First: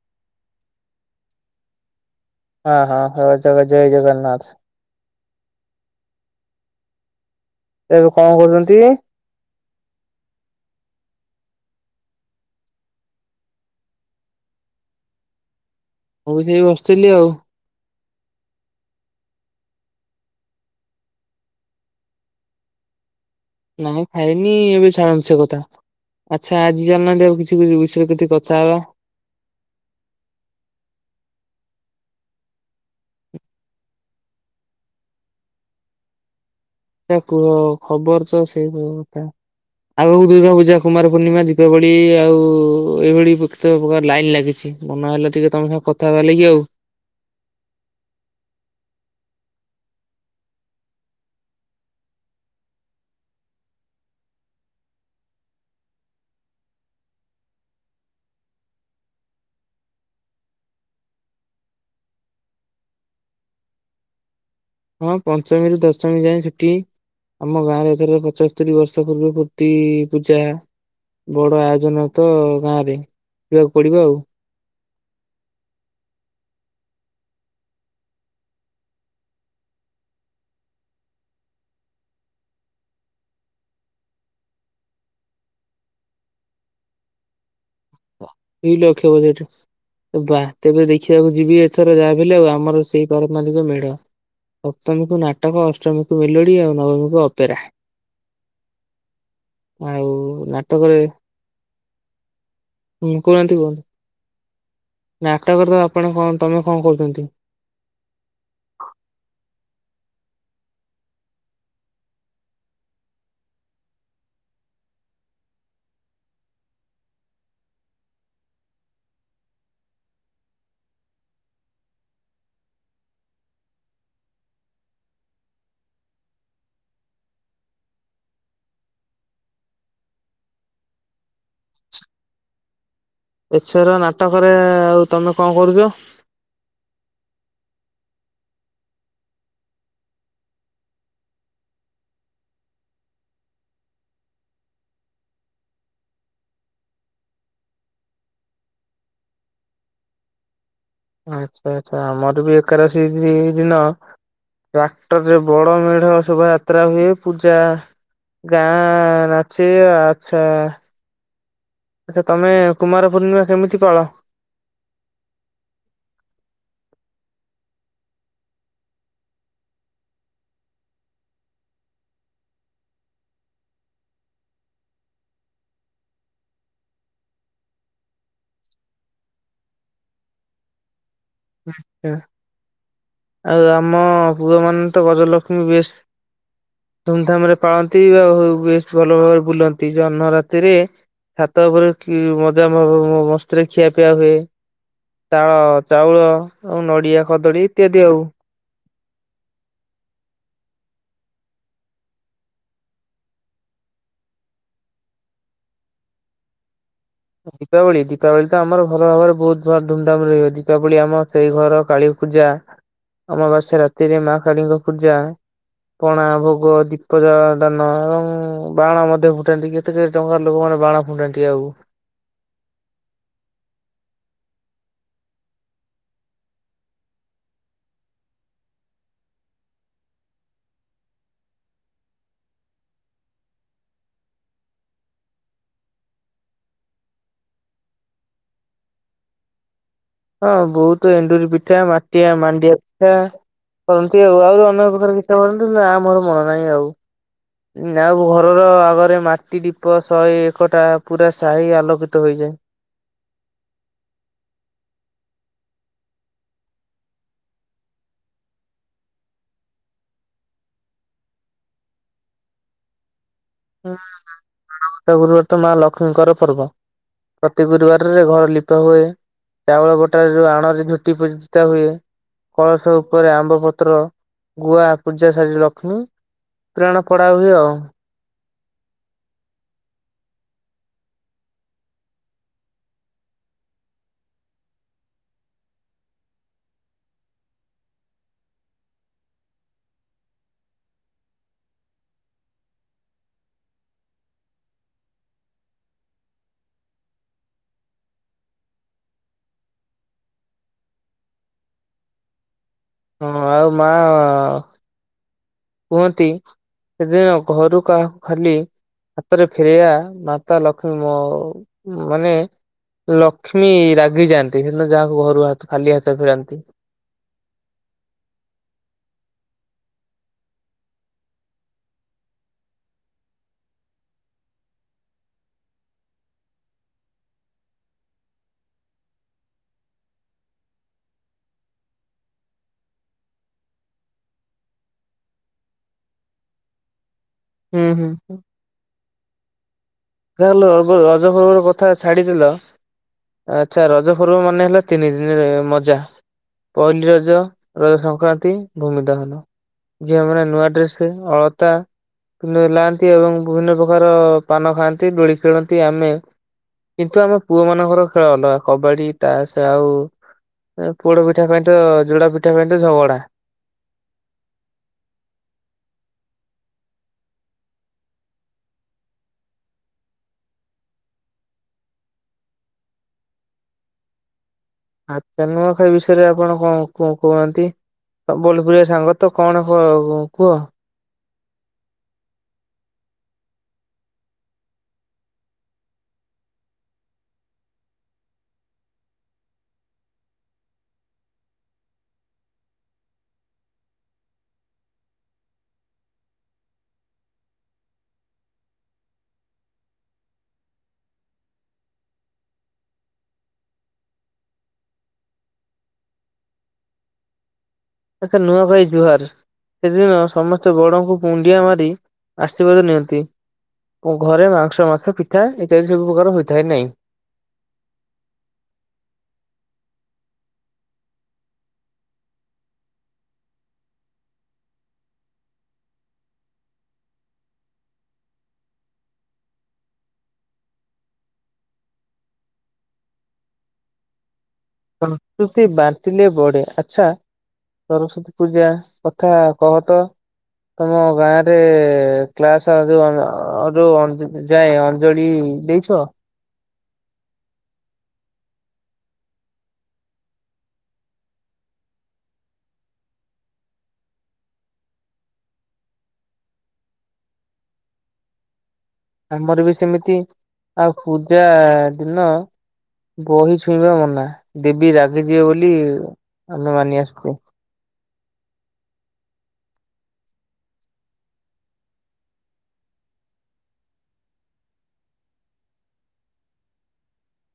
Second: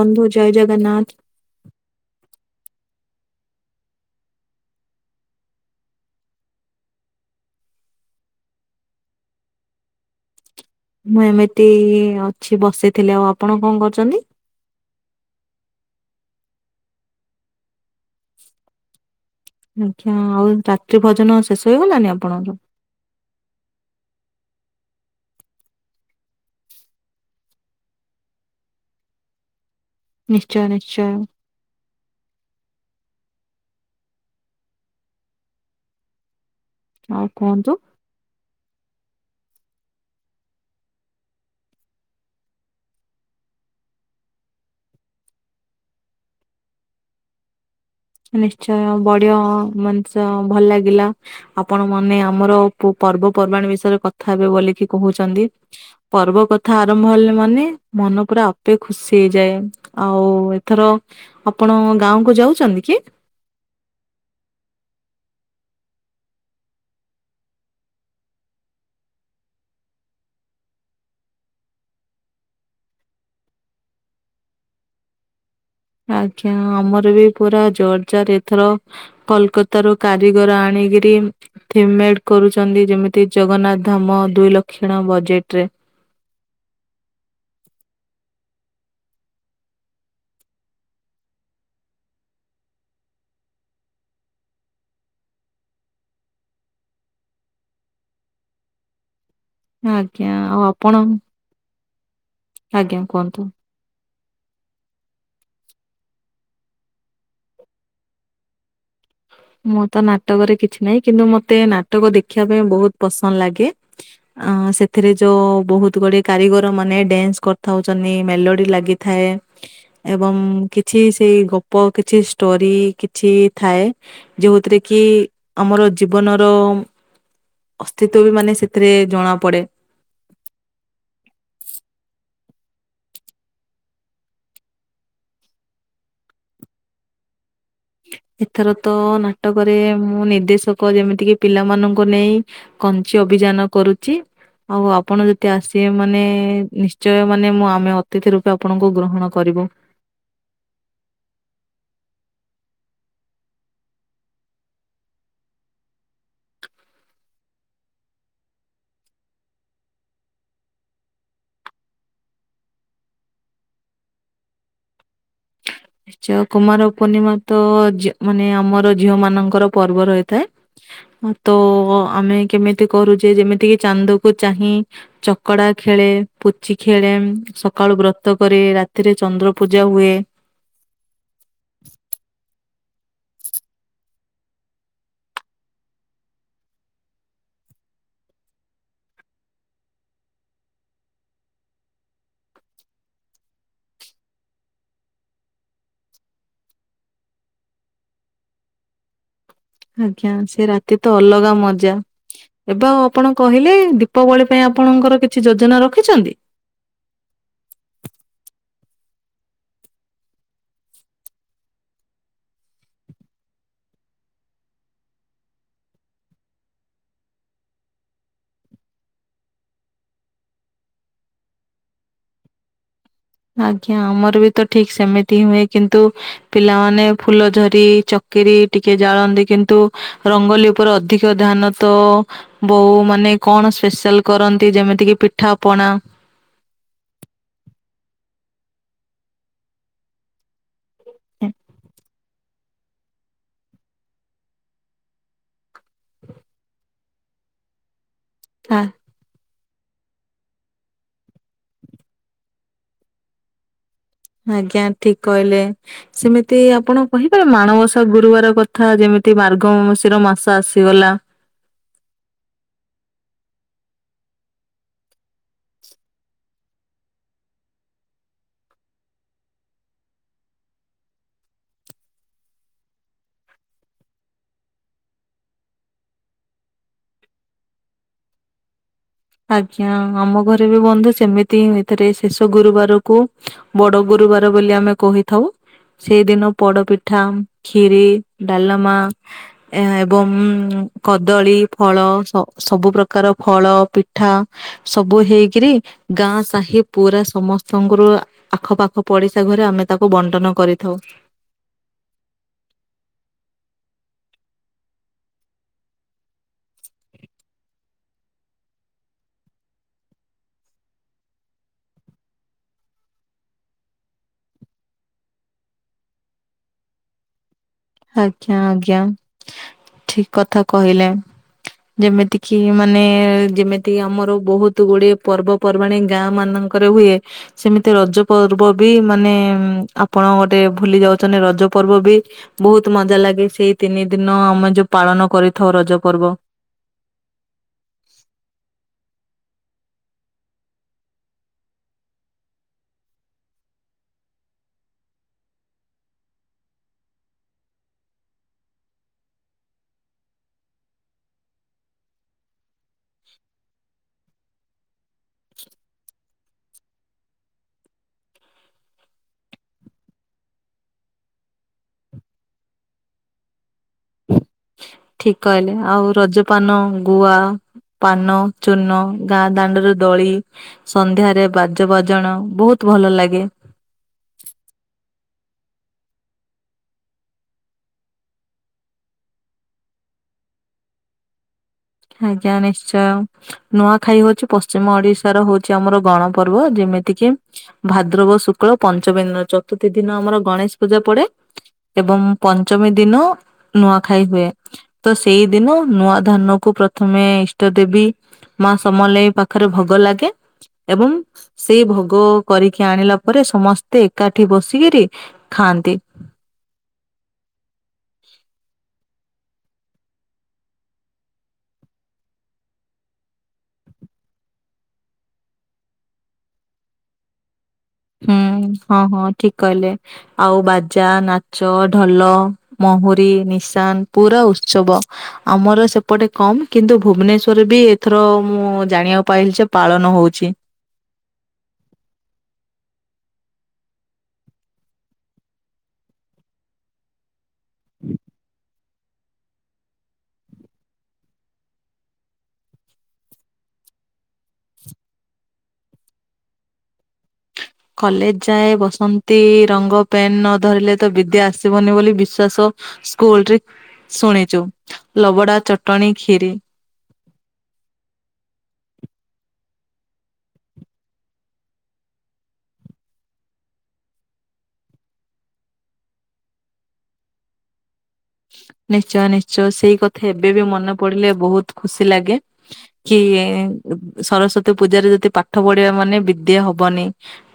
ବନ୍ଧୁ ଜୟ ଜଗନ୍ନାଥ। ହଁ ହଁ ହ ଜାଗ ଜୟ ଜଗନ୍ନାଥ। ଏବେ କଣ କରୁଛନ୍ତି? ମୁଁ ଏମିତି ଅଛି ବସିଥିଲି ଆଉ ଆପଣ କଣ କରୁଛନ୍ତି? ମୁଁ ସେଇ ବସିଥିଲି ଆଉ। ଆଜ୍ଞା ଆଉ ରାତ୍ରି ଭଜନ ଶେଷ ହେଇଗଲାନି ଆପଣଙ୍କର? ନାଇଁ ଖାଇନି ଏବେ ଚାଣନ୍ତୁ ସେ କଥା। ଆଚ୍ଛା ଆଜି ଚାଲିନାହାନ୍ତି ଆଉ କିଛି କିଛି ବିଷୟରେ କିଛି କଥା ହବା। ନିଶ୍ଚୟ ନିଶ୍ଚୟ। ଆଉ କୁହ କୁହନ୍ତୁ। ଖବର ତ ସେଇ ସବୁ କଥା। ଆଉକୁ ଦୁର୍ଗାପୂଜା, କୁମାର ପୂର୍ଣ୍ଣିମା, ଦୀପାବଳି ଆଉ ଏଇଭଳି କେତେ ପ୍ରକାର ଲାଇନ ଲାଗିଛି। ମନ ହେଲେ ଟିକେ ତମେ ସାଙ୍ଗ କଥାହେବା ଲା କି ଆଉ। ନିଶ୍ଚୟ ବଢିଆ ମଣିଷ ଭଲ ଲାଗିଲା। ଆପଣ ମାନେ ଆମର ପର୍ବପର୍ବାଣି ବିଷୟରେ କଥା ହେବେ ବୋଲିକି କହୁଛନ୍ତି। ପର୍ବ କଥା ଆରମ୍ଭ ହେଲେ ମାନେ, ମନ ପୁରା ଆପେ ଖୁସି ହେଇଯାଏ। ଆଉ ଏଥର ଆପଣ ଗାଁ କୁ ଯାଉଛନ୍ତି କି? ହଁ ପଞ୍ଚମୀରୁୁ ଦଶମୀ ଯାଏଁ ଛୁଟି। ଆମ ଗାଁରେ ଏଥର ପଚସ୍ତରୀ ବର୍ଷ ପୂର୍ବେ ଫୂର୍ତ୍ତି ପୂଜା ବଡ ଆୟୋଜନ ତ ଗାଁ ରେ ଯିବାକୁ ପଡିବ ଆଉ। ଆଜ୍ଞା ଆମର ବି ପୁରା ଜୋରଜାର ଏଥର କୋଲକତା ରୁ କାରିଗର ଆଣିକିରି ଥିମ୍ ମେଡ଼ କରୁଛନ୍ତି ଯେମିତି ଜଗନ୍ନାଥ ଧାମ ଦୁଇ ଲକ୍ଷଣ ବଜେଟ ରେ। ଦୁଇ ଲକ୍ଷ ବଜେଟ୍। ବା ତେବେ ଦେଖିବାକୁ ଯିବି ଏଥର, ଯାହାବି ହେଲେ ଆଉ ଆମର ସେଇ କରନାଲିକ ମେଢ। ସପ୍ତମୀକୁୁ ନାଟକ, ଅଷ୍ଟମୀକୁୁ ମେଲୋଡି, ଆଉ ନବମୀକୁ ଅପେରା। ଆଉ ଆଜ୍ଞା ଆଉ ନାଟକରେ ଆପଣ? ଆଜ୍ଞା ହୁଁ କୁହନ୍ତୁ। ନାଟକର ତ ଆପଣ କଣ ତମେ କଣ କରୁଛନ୍ତି। ମୁଁ ତ ନାଟକରେ କିଛି ନାହିଁ, କିନ୍ତୁ ମତେ ନାଟକ ଦେଖିବା ପାଇଁ ବହୁତ ପସନ୍ଦ ଲାଗେ ଅ ସେଥିରେ ଯୋଉ ବହୁତ ଗୁଡିଏ କାରିଗର ମାନେ ଡ୍ୟାନ୍ସ କରିଥାଉଛନ୍ତି ମେଲୋଡି ଲାଗି। ଥାଏ। ଏବଂ କିଛି ସେଇ ଗପ କିଛି ଷ୍ଟୋରି କିଛି ଥାଏ। ଯେଉଁଥିରେ କି ଆମର ଜୀବନର ଅସ୍ତିତ୍ୱ ବି ମାନେ ସେଥିରେ ଜଣା ପଡେ। ଏଛର ନାଟକରେ ଆଉ ତମେ କଣ କରୁଛ? ଏଥର ତ ନାଟକରେ ମୁଁ ନିର୍ଦ୍ଦେଶକ ଯେମିତିକି ପିଲାମାନଙ୍କୁ ନେଇ କଞ୍ଚି ଅଭିଯାନ କରୁଛି ଆଉ ଆପଣ ଯଦି ଆସିବେ ମାନେ ନିଶ୍ଚୟ ମାନେ ମୁଁ ଆମେ ଅତିଥି ରୂପେ ଆପଣଙ୍କୁ ଗ୍ରହଣ କରିବୁ। ଆଚ୍ଛା ଆଚ୍ଛା ଆମର ବି ଏକାଶୀ ଦିନ। ଟ୍ରାକ୍ଟର ରେ ବଡ ମେଢ ଶୋଭାଯାତ୍ରା ହୁଏ ପୂଜା। ଗାଁ ନାଚି ଆଛା। ଆଚଛା ତମେ କୁମାର ପୂର୍ଣ୍ଣିମା କେମିତି ପଳ। ନିଶ୍ଚୟ। ଜୟ କୁମାର ପୂର୍ଣିମା ତ ମାନେ ଆମର ଝିଅ ମାନଙ୍କର ପର୍ବ ରହିଥାଏ। ତ ଆମେ କେମିତି କରୁଛେ ଯେମିତିକି ଚାନ୍ଦକୁ ଚାହିଁ। ଚକଡା ଖେଳେ ପୁଚି ଖେଳେ ସକାଳୁ ବ୍ରତ କରେ ରାତିରେ ଚନ୍ଦ୍ର ପୂଜା ହୁଏ। ଆଛା ଆଉ ଆମ ପୂୁର ମ ତ ଗଜଲକ୍ଷ୍ମୀ ବେଶ। ଧୁମଧାମ ରେ ପାଳନ୍ତି ବା ବେଶ ଭଲ ଭାବରେ ବୁଲନ୍ତି ଅନ୍ନ ରାତିରେ। ଛାତ ଉପରେ ମଜା ମସ୍ତିରେ ଖିଆ ପିଆ ହୁଏ। ଚାଳ ଚାଉଳ ଆଉ ନଡିଆ ଖଦଡିୀ ଇତ୍ୟାଦି ଆଉ। ଆଜ୍ଞା ସେ ରାତି ତ ଅଲଗା ମଜା। ଏବେ ଆଉ ଆପଣ କହିଲେ ଦୀପାବଳି ପାଇଁ ଆପଣଙ୍କର କିଛି ଯୋଜନା ରଖିଛନ୍ତି। ଦୀପାବଳି ଦୀପାବଳି ତ ଆମର ଭଲ ଭାବରେ ବହୁତ ଧୁମଧାମରେ ରହିବ ଦୀପାବଳି ଆମ ସେଇ ଘର କାଳି ପୂଜା ଅମାବାସ୍ୟା ରାତିରେ ମା କାଳୀଙ୍କ ପୂଜା। ପଣା ଭୋଗ ଦୀପ ଦାନ ଏବଂ ବାଣ ମଧ୍ୟ ଫୁଟାନ୍ତି ଟିକେ। କେତେ କେତେ ଟଙ୍କା ଲୋକାନେ ବାଣ ଫୁଣ୍ଡା ଟଆ ଆଉ ଆଜ୍ଞା ଆମର ବି ତ ଠିକ ସେମିତି ହ ହୁଏ କିନ୍ତୁ ପିଲାମାନେ ଫୁଲ ଧଝରି ଚକିରି ଟିକେ ଜାଳନ୍ତି କିନ୍ତୁ ରଙ୍ଗୋଲି ଉପରେ ଅଧିକ ଧ୍ୟାନ ତ। ବୋ ମାନେ କଣ ସ୍ପେଶାଲ କରନ୍ତି ଯେମିତି କି ପିଠାପଣା। ହଁ ବହୁତ ଏଣ୍ଡୁରି ପିଠା ମାଟିଆ ମାଣ୍ଡିଆ। ଆ କରନ୍ତି ଆଉ ଆହୁରି ଅେକ ପ୍ରକାର କିୀତା ପଢନ୍ତି ଆ ମୋର ମନ ନାହିଁ ଆଉ। ଆଉ ଘରର ଆଗରେ ମାଟି। ପାଟି ୀପ ଶହେ ଏକଟା ପୁରା ସାହି ଆଲୋକିତ ହୋଇଯାଏ। ଆଜ୍ଞା ଠିକ କହିଲେ। ସେମିତି ଆପଣ କହପାରେ ମାଣବସା ଗୁରୁବାର କଥା ଯେମିତି ମାର୍ଗ ମାଶିର ମାସ ଆସିଗଲା। ହୁଁଟ ଗୁର୍ବର ତ ମା ଲକ୍ଷ୍ମୀଙ୍କର ପର୍ବ। ପ୍ରତି ଗୁରୁବାରରେ ଘର ଲିପା ହୁଏ। ଚାଉଳ ବଟା ଯଉ ଆଣରେ ଝୁଟି ପୂଜିତା ହୁଏ। କଳସ ଉପରେ ଆମ୍ବ ପତ୍ର ଗୁଆ ପୂଜା ସାରିଲ ଲକ୍ଷ୍ମୀ। ପ୍ରାଣ ପଡା ହୁଏ ଆଉ। ଆଜ୍ଞା ଆମ ଘରେ ବି ବନ୍ଧୁ ସେମିତି ଏଥିରେ ଶେଷ ଗୁରୁବାରକୁ। ବଡ ଗୁରୁବାର ବୋଲି ଆମେ କହିଥାଉ। ସେଇଦିନ ପୋଡପିଠା ଖିରି ଡାଲମା। ଏ ଏବଂ କଦଳୀ ଫଳ ସବୁ ପ୍ରକାର ଫଳ ପି ଉଠା ସବୁ ହେଇକିରି ଗାଁ ସାହି ପୁରା ସମସ୍ତଙ୍କର ଆଖପାଖ ପଡିଶା ଘରେ ଆମେ ତାକୁ ବଣ୍ଟନ କରିଥାଉ। ହଁ ଆଉ ମା। କୁହନ୍ତି ସେଦିନ ଘରୁ କାହା ଖାଲି ହାତରେ ଫେରିବା ମାତା ଲକ୍ଷ୍ମୀ ମାନେ ଲକ୍ଷ୍ମୀ ରାଗିଯାଆନ୍ତି ସେଦିନ ଯାହାକୁ ଘରୁ ଖାଲି ହାତ ଫେରାନ୍ତି। ଆଜ୍ଞା ଆଜ୍ଞା ଠିକ କଥା କହିଲେ। ଯେମିତି କିି ମାନେ ଯେମିତି ଆମର ବହୁତ ଗୁଡିଏ ପର୍ବ ପର୍ବାଣ ଗାଁ ମାନଙ୍କରେ ହୁଏ। ସେମିତି ରଜ ପର୍ବ ବି ମାନେ ଆପଣ ଗୋଟେ ଭୁଲି ଯାଉଛନ୍ତି ରଜ ପର୍ବ ବି। ବହୁତ ମଜା ଲାଗେ ସେଇ ତିନି ଦିନ ଆମେ ଯୋଉ ପାଳନ କରିଥାଉ ରଜ ପର୍ବ। ହୁଁ ହୁଁ ହୁଁ। ଏ ହାଲୋ ରଜ ଖବର କଥା ଛାଡିଥିଲ। ଆଚ୍ଛା ରଜ ପର୍ବ ମାନେ ହେଲା, ତିନି ଦିନି ମଜା। ପହଲିି ରଜ, ରଜ ସଂକ୍ରାନ୍ତି, ଭୂମି ଦହନ। ଝିଅମାନେ ନୂଆ ଡ୍ରେସ ପିନ୍ଧି ଅଳତା ଲାଆନ୍ତି ଏବଂ ବିଭିନ୍ନ ପ୍ରକାର ପାନ ଖାଆନ୍ତି ଦୋଳି ଖେଳନ୍ତି ଆମେ କିନ୍ତୁ ଆମ ପୁଅ ମାନଙ୍କର ଖେଳ ଅଲଗା କବାଡି, ତାସ ଆଉ ଏ ପୋଡପିଠା ପାଇଁ ତ ଯୁଡା ପିଠା ପାଇଁ ତ ଝଗଡା ଠିକ କହିଲେ ଆଉ ରଜପାନ, ଗୁଆ ପାନ, ଚୂନ, ଗାଁ ଦାଣ୍ଡର ଦଳି। ସନ୍ଧ୍ୟାରେ ବାଜ ବାଜନ ବହୁତ ଭଲ ଲାଗେ। ଆ ଚା ନୂଆଖାଇ ବିଷୟରେ ଆପଣ କଣ କଣ କୁହନ୍ତି? ବୋଲପୁରଆ ସାଙ୍ଗ ତ କଣ କ କୁହ? ଆଜ୍ଞା ନିଶ୍ଚୟ। ନୂଆଖାଇ ହଉଛି ପଶ୍ଚିମ ଓଡିଶାର ହଉଛି ଆମର ଗଣ ପର୍ବ। ଯେମିତି କିି ଭାଦ୍ରବ ଶୁକ୍ଳ ପଞ୍ଚମୀ ଦିନ ଚତୁର୍ଥୀ ଦିନ ଆମର ଗଣେଶ ପୂଜା ପଡେ ଏବଂ ପଞ୍ଚମୀ ଦିନ ନୂଆଖାଇ ହୁଏ ତ ସେଇଦିନ ନୂଆ ଧାନ। କୁ ପ୍ରଥମେ ଇଷ୍ଟ ଦେବୀ ମା ସମଲେଇ ପାଖରେ ଭୋଗ ଲାଗେ। ଏବଂ ସେଇ ଭୋଗ କରିକି ଆଣିଲା ପରେ ସମସ୍ତେ ଏକାଠି ବସିକିରି। ଖାଆନ୍ତି। ଆଚ୍ଛା ନୂଆଖାଇ ଜୁହାର। ସେଦିନ ସମସ୍ତେ ବଡଙ୍କୁ ମୁଣ୍ଡିଆ ମାରି ଆଶୀର୍ବାଦ ନିଅନ୍ତି। ଘରେ ମାଂସ ମାସ ପିଠା ଇତ୍ୟାଦି ସବୁ ପ୍ରକାର ହୋଇଥାଏ ନାଇଁ। ହୁଁ ହଁ ହଁ ଠିକ କହିଲେ ଆଉ ବାଜା ନାଚ ଢଲ ମହୁରୀ, ନିଶାନ ପୁରା ଉତ୍ସବ। ଆମର ସେପଟେ କମ କିନ୍ତୁ ଭୁବନେଶ୍ଵରରେ ବି ଏଥର ମୁଁ ଜାଣିବାକୁ ପାଇଲିି ଯେ ପାଳନ ହଉଛି। ସଂସ୍କୃତି ବାଣ୍ଟିଲେ ବଢେ, ଆଚ୍ଛା ସରସ୍ଵତୀ ପୂଜା କଥା କହ ତ ତମ ଗାଁରେ କ୍ଲାସ [inaudible] ଯାଏ ଅଞ୍ଜଳି ଦେଇଛ। କଲେଜ ଯାଏ ବସନ୍ତି ରଙ୍ଗ ପେନ୍ ଧରିଲେ ତ ବିଦ୍ୟା ଆସିବନି ବୋଲି ବିଶ୍ଵାସ ସ୍କୁଲରେ ଶୁଣିଛୁ ଲବଡ଼ା, ଚଟଣୀ, କ୍ଷୀରି। ଆମର ବି ସେମିତି ଆଉ ପୂଜା ଦିନ ବହି ଛୁଇଁବା ମନା, ଦେବୀ ରାଗିଯିବେ ବୋଲି ଆମେ ମାନି ଆସୁଚୁ ନିଶ୍ଚୟ ନିଶ୍ଚୟ ସେଇ କଥା ଏବେ ବି ମନେ ପଡିଲେ ବହୁତ ଖୁସି ଲାଗେ। କି ସରସ୍ଵତୀ ପୂଜାରେ ଯଦି ପାଠ ପଢିବା ମାନେ ବିଦ୍ୟା ହବନି।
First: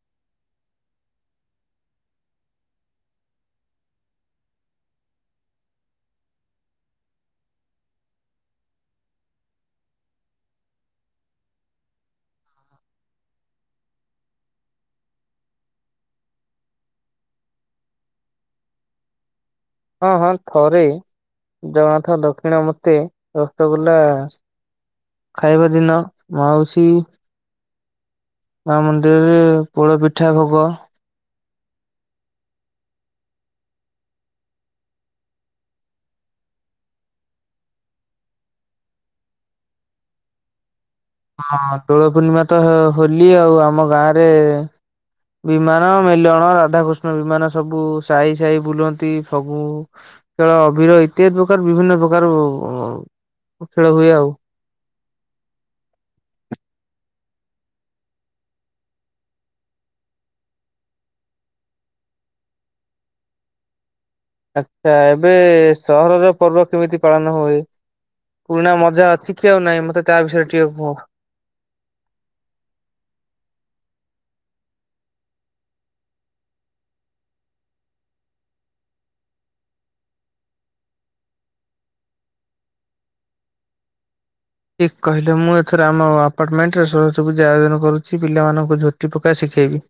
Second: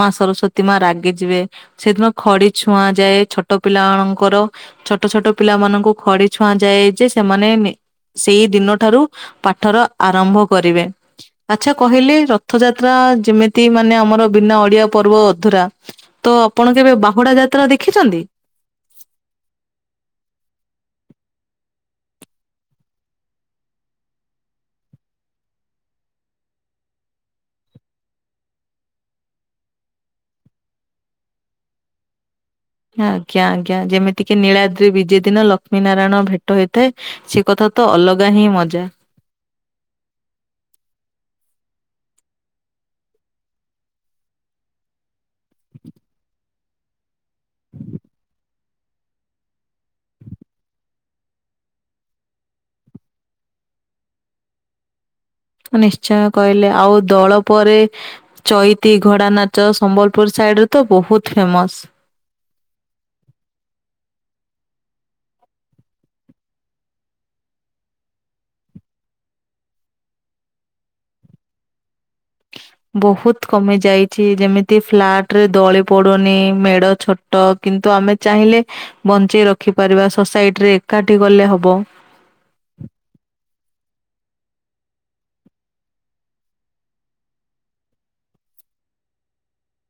ମା ସରସ୍ଵତୀ ମା ରାଗି ଯିବେ। ସେଦିନ ଖଡି ଛୁଆଁ ଯାଏ ଛୋଟ ପିଲାମାନଙ୍କର ଛୋଟ ଛୋଟ ପିଲାମାନଙ୍କୁ ଖଡି ଛୁଆଁ ଯାଏ ଯେ ସେମାନେ ସେଇଦିନ ଠାରୁ ପାଠର ଆରମ୍ଭ କରିବେ। ଆଚ୍ଛା କହିଲେ, ରଥଯାତ୍ରା ଯେମିତି ମାନେ ଆମର ବିନା ଓଡିଆ ପର୍ବ ଅଧୁରା ତ ଆପଣ କେବେ ବାହୁଡା ଯାତ୍ରା ଦେଖିଛନ୍ତି? ହଁ ହଁ ଥରେ ଜଗନ୍ନାଥ ଦକ୍ଷିଣ ମତେ ରସଗୋଲ୍ଲା ଖାଇବା ଦିନ ମାଉସୀ ମା ମନ୍ଦିରରେ ପୋଳ ପିଠା ଭୋଗ ଆଜ୍ଞା ଆଜ୍ଞା ଯେମିତିକି ନୀଳାଦ୍ରି ବିଜେ ଦିନ ଲକ୍ଷ୍ମୀ ନାରାୟଣ ଭେଟ ହେଇଥାଏ। ସେ କଥା ତ ଅଲଗା ହିଁ ମଜା। ହଁ ଦୋଳ ପୂର୍ଣ୍ଣିମା ତ ହୋଲି ଆଉ ଆମ ଗାଁରେ ବିମାନ ମେଲଣ, ରାଧାକୃଷ୍ଣ ବିମାନ ସବୁ ସାହି ସାହି ବୁଲନ୍ତି ଫଗୁ ଖେଳ ଅବିର ଇତ୍ୟାଦି ପ୍ରକାର ବିଭିନ୍ନ ପ୍ରକାର ଖେଳ ହୁଏ ଆଉ। ନିଶ୍ଚୟ କହିଲେ ଆଉ ଦଳ ପରେ ଚଇତି ଘୋଡାନାଚ ସମ୍ବଲପୁର ସାଇଡରେ ତ ବହୁତ ଫେମସ। ଆଛା ଏବେ ସହରର ପର୍ବ କେମିତି ପାଳନ ହୁଏ? ପୁରୁଣା ମଜା ଅଛି କି ଆଉ ନାଇଁ ମତେ ତା ବିଷୟରେ ଟିକେ କୁହ ବହୁତ କମି ଯାଇଛି ଯେମିତି ଫ୍ଲାଟ ରେ ଦଳି ପଡୁନି ମେଢ ଛଟ କିନ୍ତୁ ଆମେ ଚାହିଁଲେ ବଞ୍ଚେଇ ରଖି ପାରିବା ସୋସାଇଟି ରେ ଏକାଠି ଗଲେ ହବ ଠିକ କହିଲେ ମୁଁ ଏଥର ଆମ ଆପାର୍ଟମେଣ୍ଟ ରେ ସବୁ ଆୟୋଜନ କରୁଛି ପିଲାମାନଙ୍କୁ ଝୋଟି ପକା ଶିଖେଇବି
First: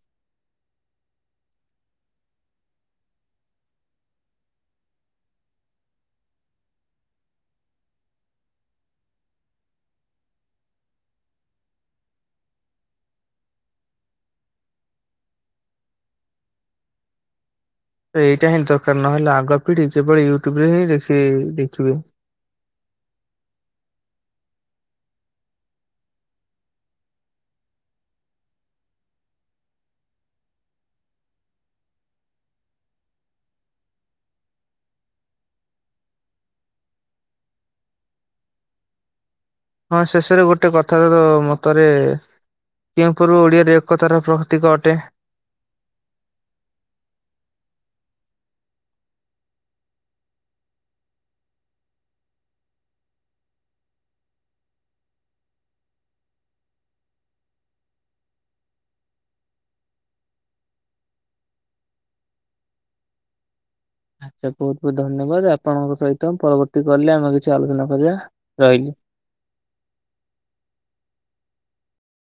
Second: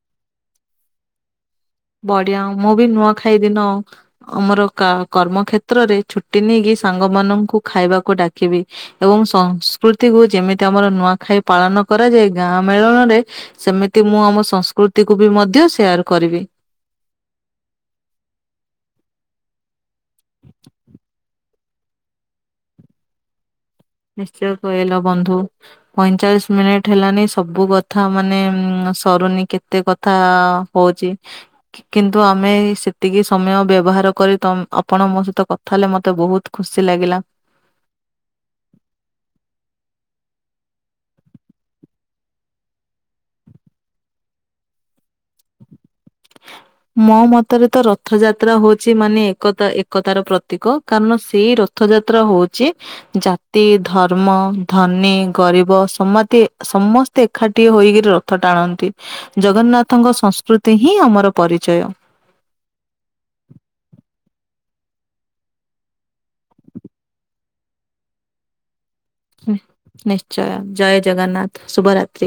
ବଢିଆ ମୁଁ ବି ନୂଆ ଖାଇଦିନ ଆଉ ଆମର କର୍ମ କ୍ଷେତ୍ରରେ ଛୁଟି ନେଇକି ସାଙ୍ଗ ମାନଙ୍କୁ ଖାଇବାକୁ ଡାକିବି ଏବଂ ସଂସ୍କୃତିକୁୁ ଯେମିତି ଆମର ନୂଆଖାଇ ପାଳନ କରାଯାଏ ଗାଁ ମେଳଣରେ ସେମିତି ମୁଁ ଆମ ସଂସ୍କୃତି କୁ ବି ମଧ୍ୟ ସେୟାର କରିବି ତ ଏଇଟା ହିଁ ଦରକାର ନହେଲେ ଆଗ ପିଢି ଯେଭଳି ୟୁଟ୍ୟୁବ ରେ ହିଁ ଦେଖି ଦେଖିବେ ନିଶ୍ଚୟ କହିଲ ବନ୍ଧୁ ପଇଁଚାଳିଶ ମିନିଟ୍ ହେଲାଣି ସବୁ କଥା ମାନେ ସରୁନି କେତେ କଥା ହଉଛି କିନ୍ତୁ ଆମେ ସେତିକି ସମୟ ବ୍ୟବହାର କରି ଆପଣ ମୋ ସହିତ କଥା ତାଲେ ମତେ ବହୁତ ଖୁସି ଲାଗିଲା ହଁ ଶେଷରେ ଗୋଟେ କଥା ତ ମତରେ କି ପୂର୍ବ ଓଡିଆରେ ଏକତାର ପ୍ରତୀକ ଅଟେ ମୋ ମତରେ ତ ରଥଯାତ୍ରା ହଉଛି ମାନେ ଏକତା ଏକତାର ପ୍ରତୀକ କାରଣ ସେଇ ର ରର୍ଥଯାତ୍ରା ହଉଛି ଜାତି ଧର୍ମ ଧନୀ ଗରିବ ସମାଧି ସମସ୍ତେ ଏକାଠିଏ ହୋଇକିରି ରଥ ଟାଣନ୍ତି ଜଗନ୍ନାଥଙ୍କ ସଂସ୍କୃତି ହିଁ ଆମର ପରିଚୟ ଆଚ୍ଛା ବହୁତ ବହୁତ ଧନ୍ୟବାଦ ଆପଣଙ୍କ ସହିତ ପରବର୍ତ୍ତୀ କଲରେ ଆମେ କିଛି ଆଲୋଚନା କରିବା ରହିଲି ନିଶ୍ଚୟ ଜୟ ଜଗନ୍ନାଥ ଶୁଭ ରାତ୍ରି